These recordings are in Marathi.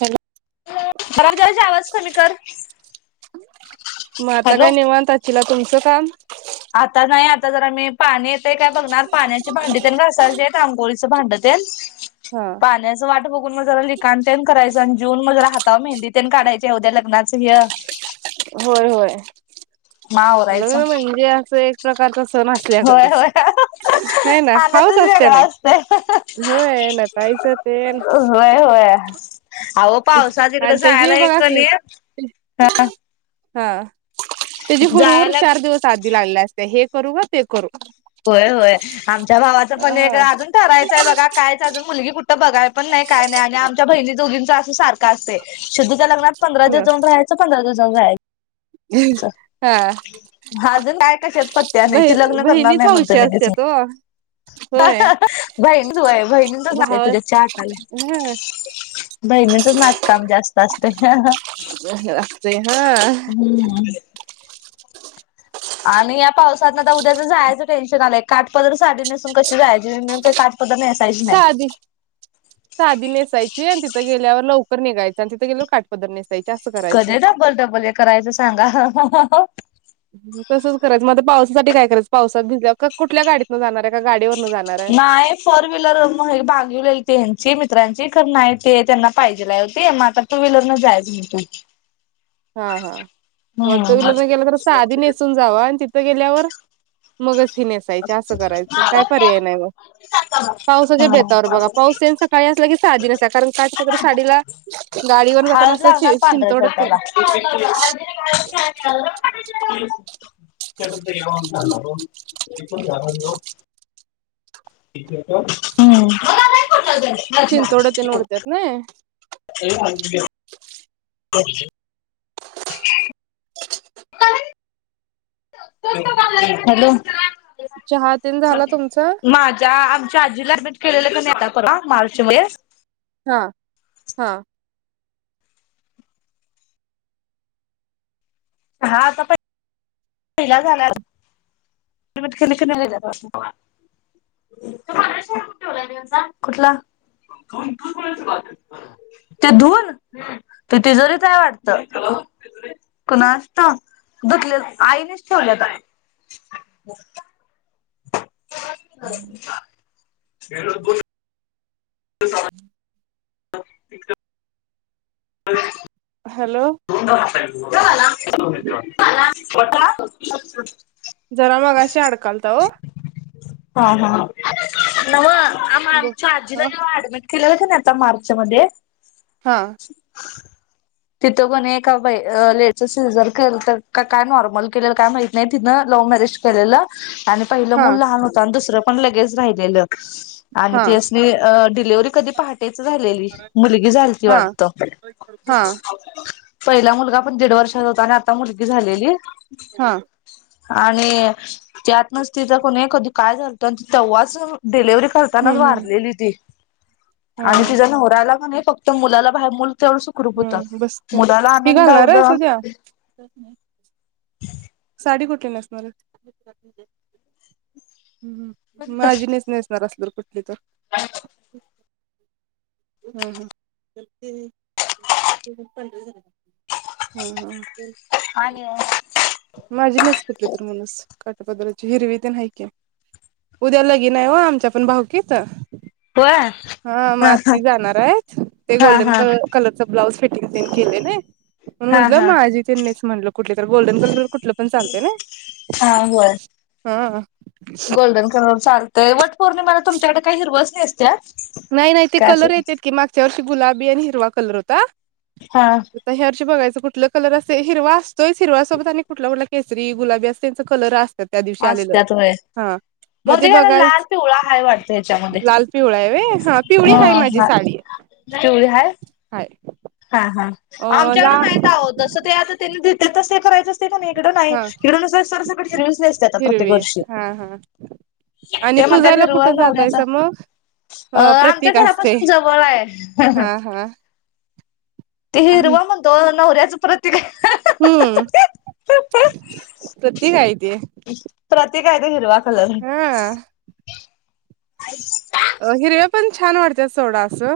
हॅलो? जरा आवाज कमी कर, म आता काय हॅलो. नेवान तचीला तुमचं काम, आता नाही आता जराम्ही पाणी येतय काय बघणार, पाण्याचे भांडीतल घायचे आंघोळ च भांडतल तेन, हा पाण्या वाट, पूर्ण जरा लिखाणं ते करायचं आणि जेऊन मग जरा, हातावर मेहंदीत काढायची उद्या लग्नाचं हे होय होय, मावरं हा लग्न म्हणजे असं एक प्रकारचा सण होय असल्यागतच. होय हाय ना आनंदच हाऊस असते वेगळा नाही अस होय नटायच तेन होय होय, अहो पावसाने कुठं आणि त्याची जायलाय बघा कि की नाही हा, त्याची हुरहुर चार दिवस आधी लागले असते हे करू का ते करू? होय होय, आमच्या भावाचं पण एक हा अजून ठरायचंय बघा कायच अजून मुलगी कुठं बघाय पण नाही काय नाही आमच्या बहिणी दोघींच असं सारखं असतंय [unintelligible] लग्नात पंधरा दिवस जाऊन राहायचं पंधरा दिवस जाऊन राहायचं. हा अजून काय कशात पत्या नाही बहि ते लग्न करणार बहिणीच नाही म्हणतो हौशी लगेच मी. असत्यात ओ होय बहिणच व्हय बहिणीचंच भाव पूजा चाहा आटालंय. हा बहिणींचंच नाचकाम जास्त असते. जास्त असतंय हा. [unintelligible] आणि या पावसातनं आता उद्याच जायचं टेन्शन आलंय. काठपदर साडी नेसून कशी जायाची [unintelligible] साधी, साधी नेसायची आणि तिथं गेल्यावर लव कर निघायचं आन तिथे गेल्यावर काटपदर नेसा कधी डबल डबल हे करायचं सांगा. तसंच करायचं मध्ये पावसासाठी काय करायचं पावसात भिजल्यावर कुठल्या गाडीत न जाणार आहे का गाडीव नाही फोर व्हीलर मग मागविलेलि हयांची मित् मित्रांची खर नाही ते त्यांना पाहिजेला हाय हो ते मग आता टू व्हीलरनच जायचं म्हणतोय. हा हा, मग टू व्हीलरन गेला तर साडी नेसून जावा आणि तिथ त गेल्यावर मगच हि नेसायची असं करायचं काय पर्याय नाही मग. पावसाच्या बेतावर हा बघा पाऊस येईन सकाळी असला की साधी नेसणार कारण काटपदर साडीला गाडीवर जाताना हळद असं शि लागणार पांढऱ्या शिंतोड तेन शर्टाला. [unintelligible] [unintelligible] हम्म शिंतोड तेन ओढत्यात नई [unintelligible] [unintelligible] [unintelligible] हॅलो चहा तेन झाला तुमचा? माझ्या आमच्या आजीला केलेलं की नाही आत्ता परवा मार्च मध्ये हा हा हा आता पहिला झाल्या [unintelligible] पांढरा शर्ट कुठे ठेवलाय त्यांचा? कुठला? ते धुन? ते तिजोरीत हाय वाटतं. कोणा धुतलेत, आईनेच ठेवलेत [unintelligible] [inaudible] [unintelligible] [unintelligible] हॅलो [unintelligible] जरा मगाशी अडकालता ओ. हा हा न्हवं आम्हा आमच्या आजीला हा जेव्हा ऍडमिट केलंल कि नाय आता मार्च मध्ये हा तिथं पण का बाय अ लेडीचं सीझर केलं तर काय नॉर्मल केलं काय माहित नाही तिनं लव म्यॅर रिज केलेलं. आणि पहिलं हा मूल लहान होत आणि दुसरं पण लगेच राहिलेलं आणि हा त्यास्नी डिलिव्हरी कधी पहाटायच झालेली मुलगी झालती हा वाटत हा पहिला मुलगा पण दीड वर्षात होता आणि आता मुलगी झालेली हा आणि त्यातच ना तिथं कोणी कधी काय झालतं आणि तेव्हाच डिलेव्हरी करताना हम्म हम्म भारलेली ती हा आणि तीच्या नवऱ्याला म्हणे फक्त मुला बाहेर सुखरूप होतं. हम्म बसते मुलाला ही घालणार आनंदवला आहेस उद्या साडी कुठे नसणार [inaudible] हम् माझी नेसणार असल कुठली तर [inaudible] [unintelligible] [unintelligible] आणि, माझी नेस कुटली तर म्हणूस काटपदराची हिरवी ते नाहीक उद्या लगीन आहे आमच्या कडे भाऊकीत होय हा मग हा आता ति जाणार आहे. ते हा गोल्डन हा हा कलरचा ब्लाउज फिट केले म्हणून हा म्हटलं हा माझी त्यांच म्हटलं कुठले तर गोल्डन कलर कुठलं पण चालत ना हा होय [inaudible] हा, गोल्डन कलर चालतय वट पौर्णिमेला तुमच्याकडे काही हिरवस नेसता नाही-नाही ते कलर येतेत की मागच्या वर्ष गुलाबी आणि हिरवा कलर होता. हा यावर्षी बघायचं कुठलं कलर असे हिरवा असतोयच हिरवा सोबत आणि कुठला कुठला केस ति गुलाबी असते त्यांच कलर असतात त्या दिवशी आलेलं असत्यात व्हय हा मध्ये बहुतेक याला लाल बघायच पिवळा हाय वाटतं ह्याच्यामध्ये [inaudible] लाल पिवळा आहे व्हय पिवळी हा हाय माझी हा साडी पिवळी हाय हाय हा हा अ आमच्याकडे [inaudible] लाल नाहीत आहोत जसं ते आता त्यांनी दे त ते करायच अस का नाही इकड हा इकड सरसकट हिरवीच नेसता प्रत्येक हिरवी वर्षी हा हा आणि ते म्हणतात पूजायला हिरव कुठे नवऱ्याचा जातायसा मग अ आमच्या प्रतीक असते घरापासून जवळ आहे. हा हा ते हिरवा म्हणतो नवऱ्याचं प्रतीक आहे. हम्म प्रत्यकयत [inaudible] प्रतिक आहे ते हिरवा कलर हा [unintelligible] अ हिरव्या पण छान वाटतात सोडा असं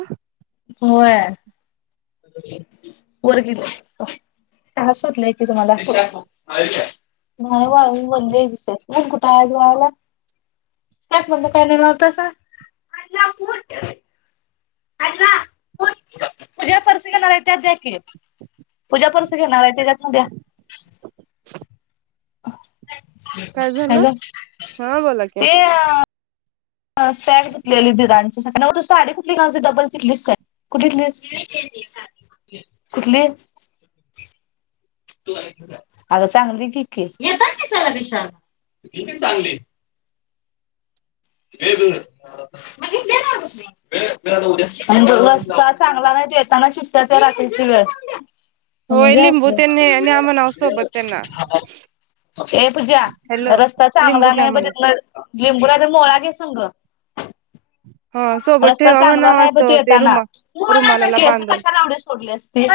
होय वर किती, तास होतलाय त तुम्हाला नाही वा बोलली [inaudible] कुठाजवाला, [inaudible] काय म्ह कातासापू, [inaudible] अ पू पूजा पर्सिकला राय अध्या क [inaudible] पूजा परस घेणार आहे त्याच्यात द्या काय [inaudible] झालं हॅलो हा बोला की ते अ सॅट घेतलेली दीडांचीग त साडी कुठली घाऊची डबल चिथलीच स कुठले [inaudible] कुठले [unintelligible] अग चांगलं र [inaudible] की येतात की चगश क चांगले [unintelligible] उद्या, म्ह रस्ता चांगला नाही ते येताना शिस्तात ते रात्रीची वेळ होय लिंबू त्यांनी न्या म्हणाव सोबत त्यांना [unintelligible] हे पूज्या हॅलो रस्ता चांगला लिंबू घ्या नाही. म्हणा लिंबूराचा मोळा घ्या संघ हा सोबत रस्ता ठेवा चांगला म्हणाव नाही ब तू असं ते येताना रुमा रुमालाला मस बांधून कशालावडे सोडलेस तिझ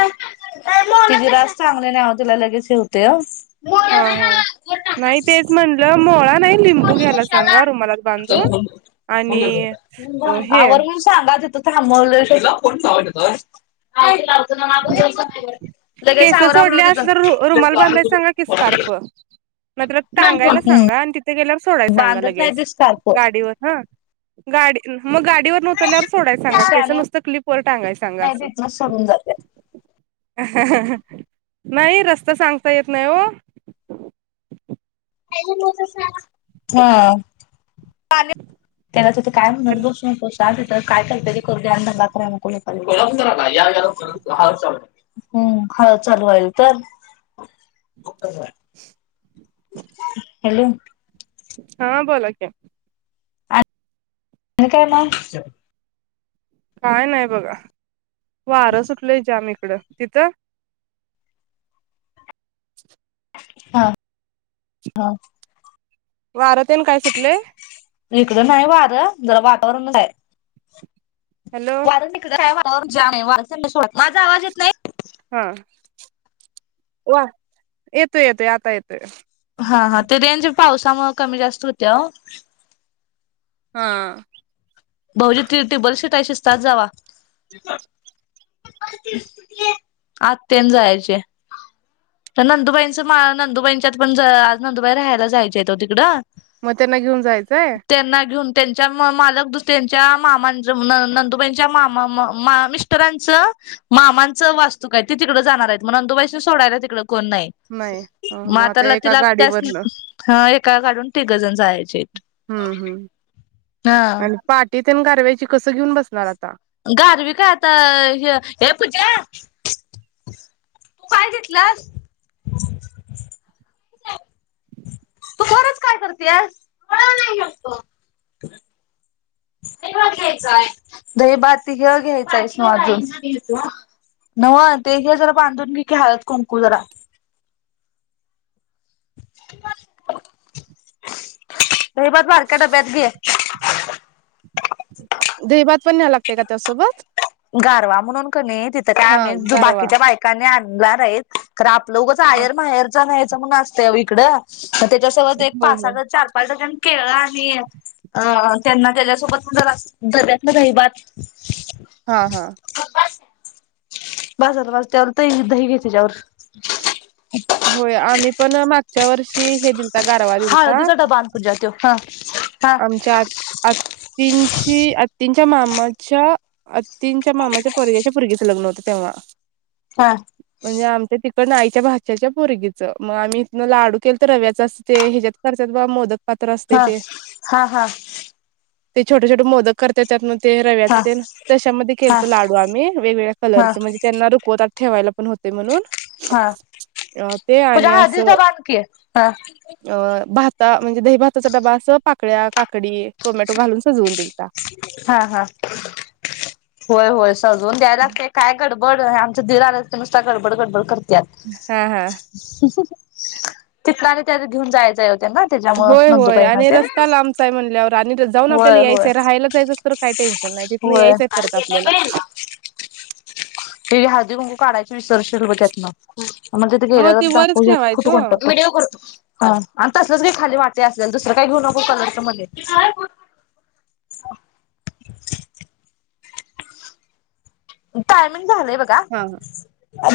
रास चांगली नाही आव तला लगेच होतय. हा हा, नाही तेच म्हटलं मोळा नाही लिंबू घ्यायला सांगा रुमालात बांधून आणि हे आवर [unintelligible] लगेच केस आवरा म्हणाव सोडली असली तर रुमाल बांधाय तिथं सांगा की स्कार्फ. नायतर टांगायला हम्म सांगा आणि तिथे गेल्यावर सोडाय सांगा बांधत नाही लगेच ती स्कार्फ गाडीवर ह गाडी मग गाडीवरंन उतरल्यावर सोडाय सांगा केस शानी नुसतं क्लिप वर टांगाय सांगा नाही असं. तिथनच सोडून जात्यात [unintelligible] नाही रस्ता सांगता येत नाही हो. हा! त्याला तिथ काय म्हणत बसू नको, शांत त्याला काय करत्या ते करू दे आणि दंगा कराय नको लोकाच्या घरात. हम, हळद चालू व्हायली तर मग काय झालं? [inaudible] हॅलो! हा बोला की! आणि काय मग? काय नाही बघा, वारं सुटलंय जाम इकडं तिथं? [inaudible] हा, हा. वारं तेन काय सुटलय? इकडं नाही वारं जरा वातावरणच आहे. हॅलो वार इकडचं हाय वातावरण जाम हाय, माझा आवाज येत नाही? हा वा येतोय येतोय आता येतो हा हा ते रेंज पावसामुळं कमी जास्त हुत्या वो. हा. भाऊजी ती टीबल शीट हाय शिस्तात जावा. आत्या आणि जायची हाय. तर नंदुबाईंचं मा नंदुबाईंच्यात पण आज नंदुबाई राहायला जायच्या हायत वो तिकडं. मग त्यांना घेऊन जायचंय? त्यांना घेऊन त्यांच्या मालक दुस त्यांच्या मामांच नंदुबाईच्या मामा मिस्टरांच मामांच वास्तुक हाय ते तिकडे जाणार आहेत मग नंदूबाईसनी सोडायला तिकड कोण नाही नाही हा मग आता ला एका तिला, त्यास्नी गाडीवरनं ह एक एका गाडीवरन तिघजण जायची हायत. हम हम, आणि पाटी तेन गारव्याची कसं घेऊन बसणार आता? गारवी काय आता, ह ये पूजा! तू काय घेतलास? [inaudible] तू खरंच काय करत्यातस? पळू नाही शकतो. निवद घ्यायचा हाय, दही भात ते हे घ्यायच आहेस तू अजून! नव ते घे जरा बांधून घी की हळद कुंकू जरा. [unintelligible] दही भात बारक्या डब्यात घे. दहीभात पण न्हायला लागतय का त्यासोबत? गारवा म्हणून क नइ तिथं काय हा आम्ही गारवा बाकीच्या बायकांनी आणणार आहेत खरं आपलं उगच हा आहेर माहेरचा न्यायचा म्हणून असतय, वो इकडं त्याच्यासोबत एक होय होय पासाह चार पाच जण केळ आणि अ त्यांना त्याच्यासोबत जरासं डब्यातन दही भात हा हा बास झालं बास त्यावर दही दही घे तेजावर. होय आम्ही पण मागच्या वर्षी ती हे दिलता, गारवा दिलता, हळदीचा डबा आण पूजा त्यो हा हा आमच्या आ आती आत्तीची च्या मामाच्या अत्तींच्या मामाच्या पोरग्याच्या पोरगीचं लग्न होतं तेव्हा. हा म्हणजे आमच्या त पण आईच्या भाच्याच्या पोरगीचं मग आम्ही इथन लाडू केलं तर रव्याच असते ह्याच्यात करत्यात बघा मोदक पात्र असते हा ते, हा हा. ते छोटे - छोटे मोदक करतय त्यातन. ते रव्याचं हा ते त्याशमध्ये केल हा तर लाडू आम्ही वेगवेगळ्या हा कलरचं म्हणजे त्यांना रुकवत ठेवायला पण होते म्हणून, हा ते पूजा आणि हळदीचा असं डबा आण की हा अ... म्हणजे दही भाताचा डबा असं पाकळ्या, काकडी, टोमॅटो, घालून सजवून दिल त. हा हा होय होय सजवून द्याय लागतय काय गड बड आमचं दीर आलं तर नुसतता गडबड, गडबड करत्यात हा हा तिकडे आणि त्यांना घेऊन जायचंय होतं. होय होय आणि रस्ता लांबचा आहे म्हणल्यावर आणि जाऊन आपल्याला होय होय यायचंय राहायला जायचंच तर काय तिथन होय. यायच आहे परत आपल्याला. ते हळदी कुंकू काढायची विसरशील बघ त्यातन मग तिथे हो गेलं ते तर वरच दाखव एक फ़ोटो ठेवायचं. काढ आणि तसलच काही खाली वाटे असलेल दुसरं काही घेऊ नको कलरच्या मध्ये, ह टायमिंग झालंय बघा! हा हा